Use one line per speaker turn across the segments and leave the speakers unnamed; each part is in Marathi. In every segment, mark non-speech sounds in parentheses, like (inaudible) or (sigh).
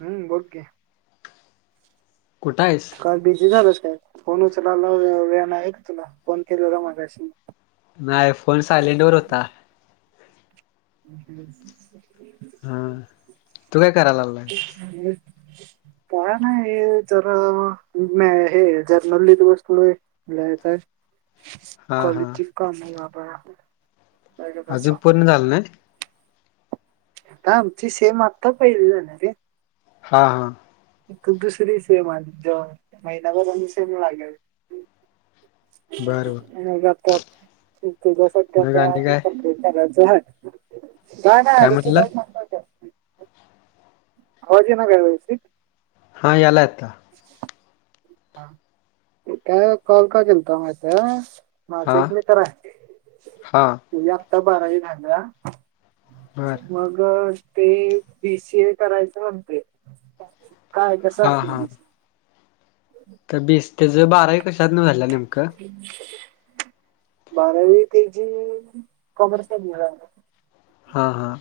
हम्म बोल की.
कुठायस?
काय बिझी झालास काय? फोन उचलाला वेळ नाही होय रे तुला फोन केलेला मगाशी.
नाही फोन सायलेंट वर होता.
हम्म.
हा तू काय करालागलायस?
मी काय नाही जरा म हे जरनल लिहित बसलोय. लिहायचय.
हा हा
कॉलेज ची कामं बाबा. काय बसा
अजून पूर्ण झालं नाय.
आता आमची सेम आता पहिली झाली रे-
हा हा.
तू दुसरी सेम आहे ज महिनाभरान सेम लागेल.
बर. बर.
मग आता ते तेझ्यासाठी
मग
आता
आणि काय?
कंप्लीट करायचं हाय. काय नाही (unintelligible) आवाज येइन का व्यवस्थित?
हा यालाय आता.
ह काय कॉल का केलता माहितीय-
हा
माझा एक मित्र
हा
आहे (unintelligible) आत्ता बारावी झाल्या.
बर
मग ते बीसीए करायच म्हणतय. काय कस
हा
असतय
हा.
बीसीए-
(unintelligible) बारावी कशात न झाल्या नेमकं?
बारावी तेजी कॉमर्सला
हां हां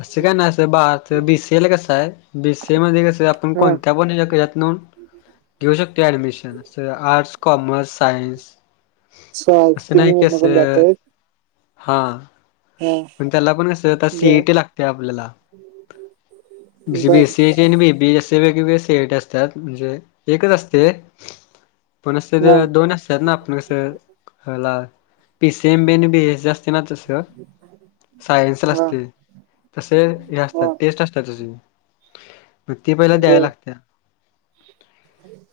असं काय नाही असं बाच बी स ए ला कसं आहे बी स ए मध्ये कसं आपण
हा
कोणत्या पण हेच्यातन- घेऊ शकतोय ऍडमिशन आर्ट्स, कॉमर्स, सायन्स. असं नाही की
चालतंय (unintelligible) पण
असं
जातय-
हा. पण त्याला पण कसं आ
बर
सीईटी लागते आपल्याला. बी बी
बर
सी ए आणि बी बी एस. ते वेगवेगळ्या सी ई टी असत्यात, म्हणजे एकच असते पण असतेत
हा
दोन अस त्यातंन आपण कस, पी सी एम बी अन् बी एस सी असतय ना तस.
(unintelligible)
सायन्सला
हा
असतय, तस हे असत्यात
हा
टेस्ट असतात अजून. ते पहिला द्याय
बर
लागत्या.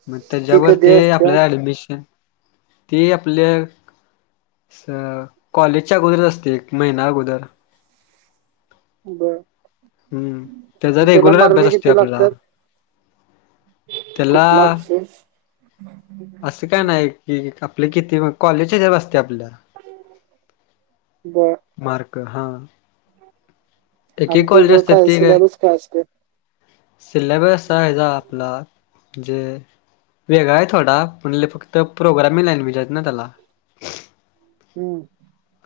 मग
ती
त्याच्यावर
कधी
ते
असते
आपल्याला ऐडमिशन ते आपल स कॉलेजच्या अगोदरच असतय, एक महिना अगोदर तर.
बर
हम्म त्याचा
आणि त्याला
रेग्युलर
मार्क
अभ्यास असतो
किती
आपला
लागत्यात? कुठला
त्याला
आपसेेस?
असं काय नाही कि, आपले किती? कॉलेजच्या हेच्यावर असतय आपल्या
बर.
मार्क हा. एक
आणि
एक
ते
कॉलेज
जो
असतात
काय सिल्याबस काय असतय?
सिल्याबस हाय हेजा आपला. जे अ वेगळा हाय थोडा पण, लय फक्त प्रोग्र्यामिंग ल्येँग्वेज हाएत ना त्याला.
हम्म.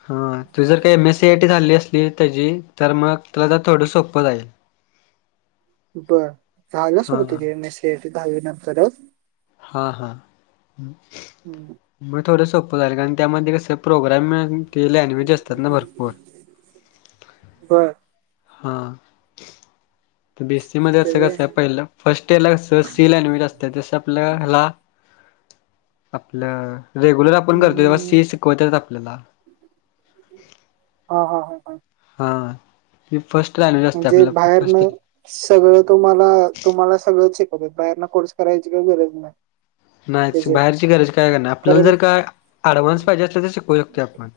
हा तु जर काही M S C I T झाली असली, त्याजी, तर मग तुला जरा थोडं सोपं जाईल. (inaudible)
बर झाल्या सोड
हा
तीजी, M S C I T दहावी नंतर अ.
हां हां.
हुं.
म थोडं सोपं झालं, कारण त्यामध्ये कस? प्रोग्राम अन ते लॅंग्वेज असतात ना भरपूर.
बर.
हा बी सी मध्ये असं
त्यावे
कस काय पहिलं? फर्स्ट इयर ला कस? सी लँग्वेज असत्यात, त्या तस आपल्या हेला आपलं रेग्युलर आपण करतो, तेव्हा
हम्म.
सी शिकवत्यात आपल्याला.
हा हा हा.
हा सी फर्स्ट लँगवेज असत्या
म्हणजे
आपल्याला फर्स्ट.
बाहेरनं सगळं तुम्हाला तुम्हाला सगळंच शिकवत्यात, बाहेरन कोर्स करायची काही गरज नाही.
नाहीच
त्याचे
बाहेरची गरज काय करणार? आपल्याला
कारण
जर काय ऍडव्हान्स पाहिजे आसल, तर शिकू शकतो आपण.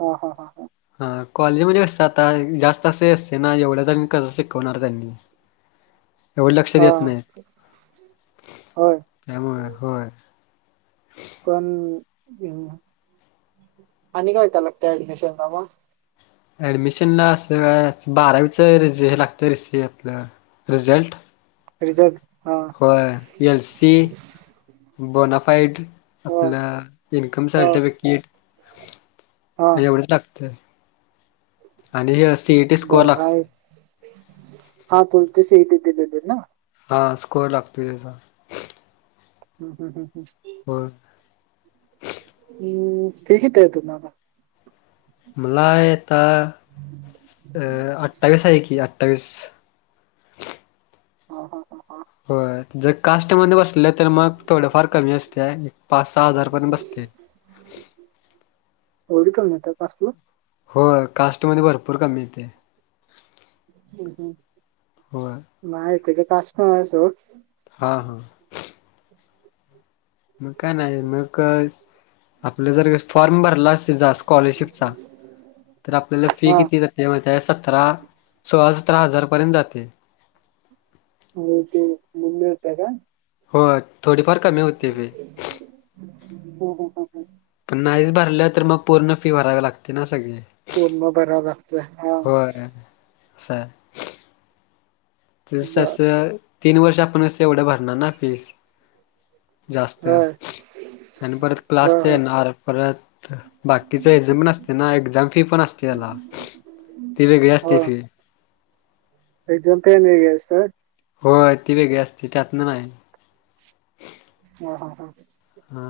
हा हा हा हा.
हा कॉलेज मध्ये कस आता जास्त असं असतय ना, एवढ्या जनांना कसं शिकवणार त्यांनी? एवढ लक्ष
हा
देत नाहीत,
होय
त्यामुळे होय.
कण इना आणि काय त्याला काय लागत ऍडमिशन ला मग?
ॲडमिशनला असच बारावीच र हे लागतं रिस हे रिझल्ट.
रिझल्ट हा.
होय एल सी, बोनाफाइड.
हा
आपला इन्कम
हा
सर्टिफिकेट.
हा
आणि एवढंच लाागतय आणि हे अस
बरा हाईस, हा कोण ते सी इ टी दिलेली ना?
हां स्कोअर लागतो तेचा.
हू हू हू हू.
व्हय.
उम् फी किती हाय तुम्हाला?
मला आहे आता अ अठ्ठावीस हाय की, अठ्ठावीस.
हा हा हा हा.
होय जर कास्टमध्ये बसले तर, मग थोडंफार कमी असतय, एक पाच सहा हजार पर्यंत बसतय.
एवढी कमी होतीया कास्टला
होय कास्टमध्ये भरपूर कमी येते.
हम्म हम्म!
होय!
बाय त्याच कास्ट आहे सोड.
हां हां! मग काय नाही मग आपलं जर फॉर्म भरलास तिज स्कॉलरशिपचा तर आपल्याला फी
हा
किती किती माहितय सतरा सोळा सतरा हजार पर्यंत जाते.
हम्म हम्म मग मिळतीया का?
होय थोडीफार कमी होतिया की.
हम्म हम्म!
पण नाहीच भरल्या तर मग पूर्ण फी भरावी लागती ना सगळी.
पूर्ण भरावर लागतंय.
होय असंय. तेज सस
बर
तीन वर्ष आपण अस एवढं भरणार ना फीस जास्त
होय
आणि परत
होय
क्लासच
होय
येणार परत बाकीच एक्झाम पण असते ना एक्झाम फी पण असते याला. ती वेगळी असती
हो
फी.
एक्झाम फी आणि वेगळी असतंय?
होय ती वेगळी असती त्यातन नाय.
ह हा हा!
हा!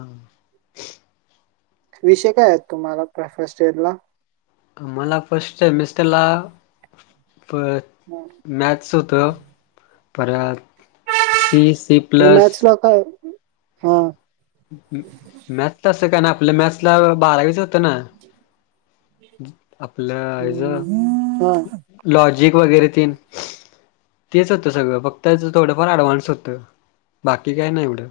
विषय काय आहेत तुम्हाला फर्स्ट इयर ला?
मला फस्ट सेमिस्टरला प
मग
मॅथ्स होत पर सी, सी प्लस
होय हा.
मॅथ तसं काय नाय आपल मॅथ्सला बारावीच तना आपल हेज
हम्म, हा
लॉजिक वगैरे तीन. तेच होतं सगळं फक्त त्याचं थोडंफार ॲडव्हान्स होतं बाकी काय नाय एवढं.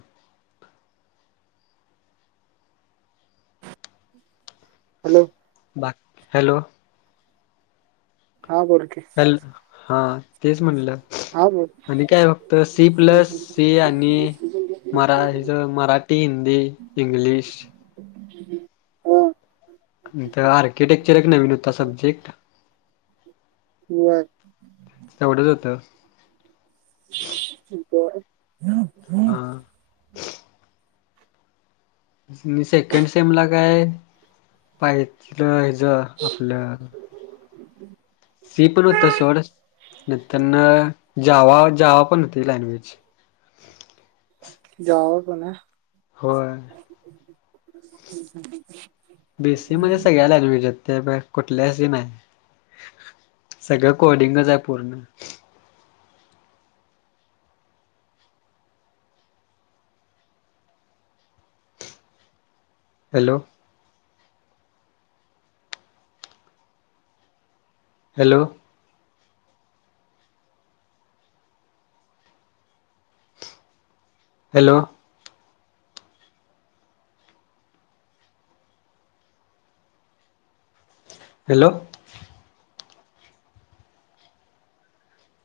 हॅलो!
बाकी हॅलो!
हा बोल की!
हॅल हा तेच म्हणलं.
हा बोल
आणि काय फक्त सी प्लस,
हा
सी आणि मरा हेज मराठी, हिंदी, इंग्लिश
(inaudible)
नंतर आर्किटेक्चर एक नवीन होता सब्जेक्ट.
(unintelligible)
तेवढंच होतं.
(unintelligible)
हा! मी सेकंड सेमला काय पाहित लं हेज आपलं सी पण होत सोड नंतर जावा जावा पण होत लँग्वेज.
जाव पुन्हा?
होय.
(inaudible)
बी सी ए मध्ये सगळ्या लँग्वेज हायत ते कुठल्याच ही नाय. सगळं कोडिंगच हाय पूर्ण. हॅलो! हॅलो. हॅलो. हॅलो.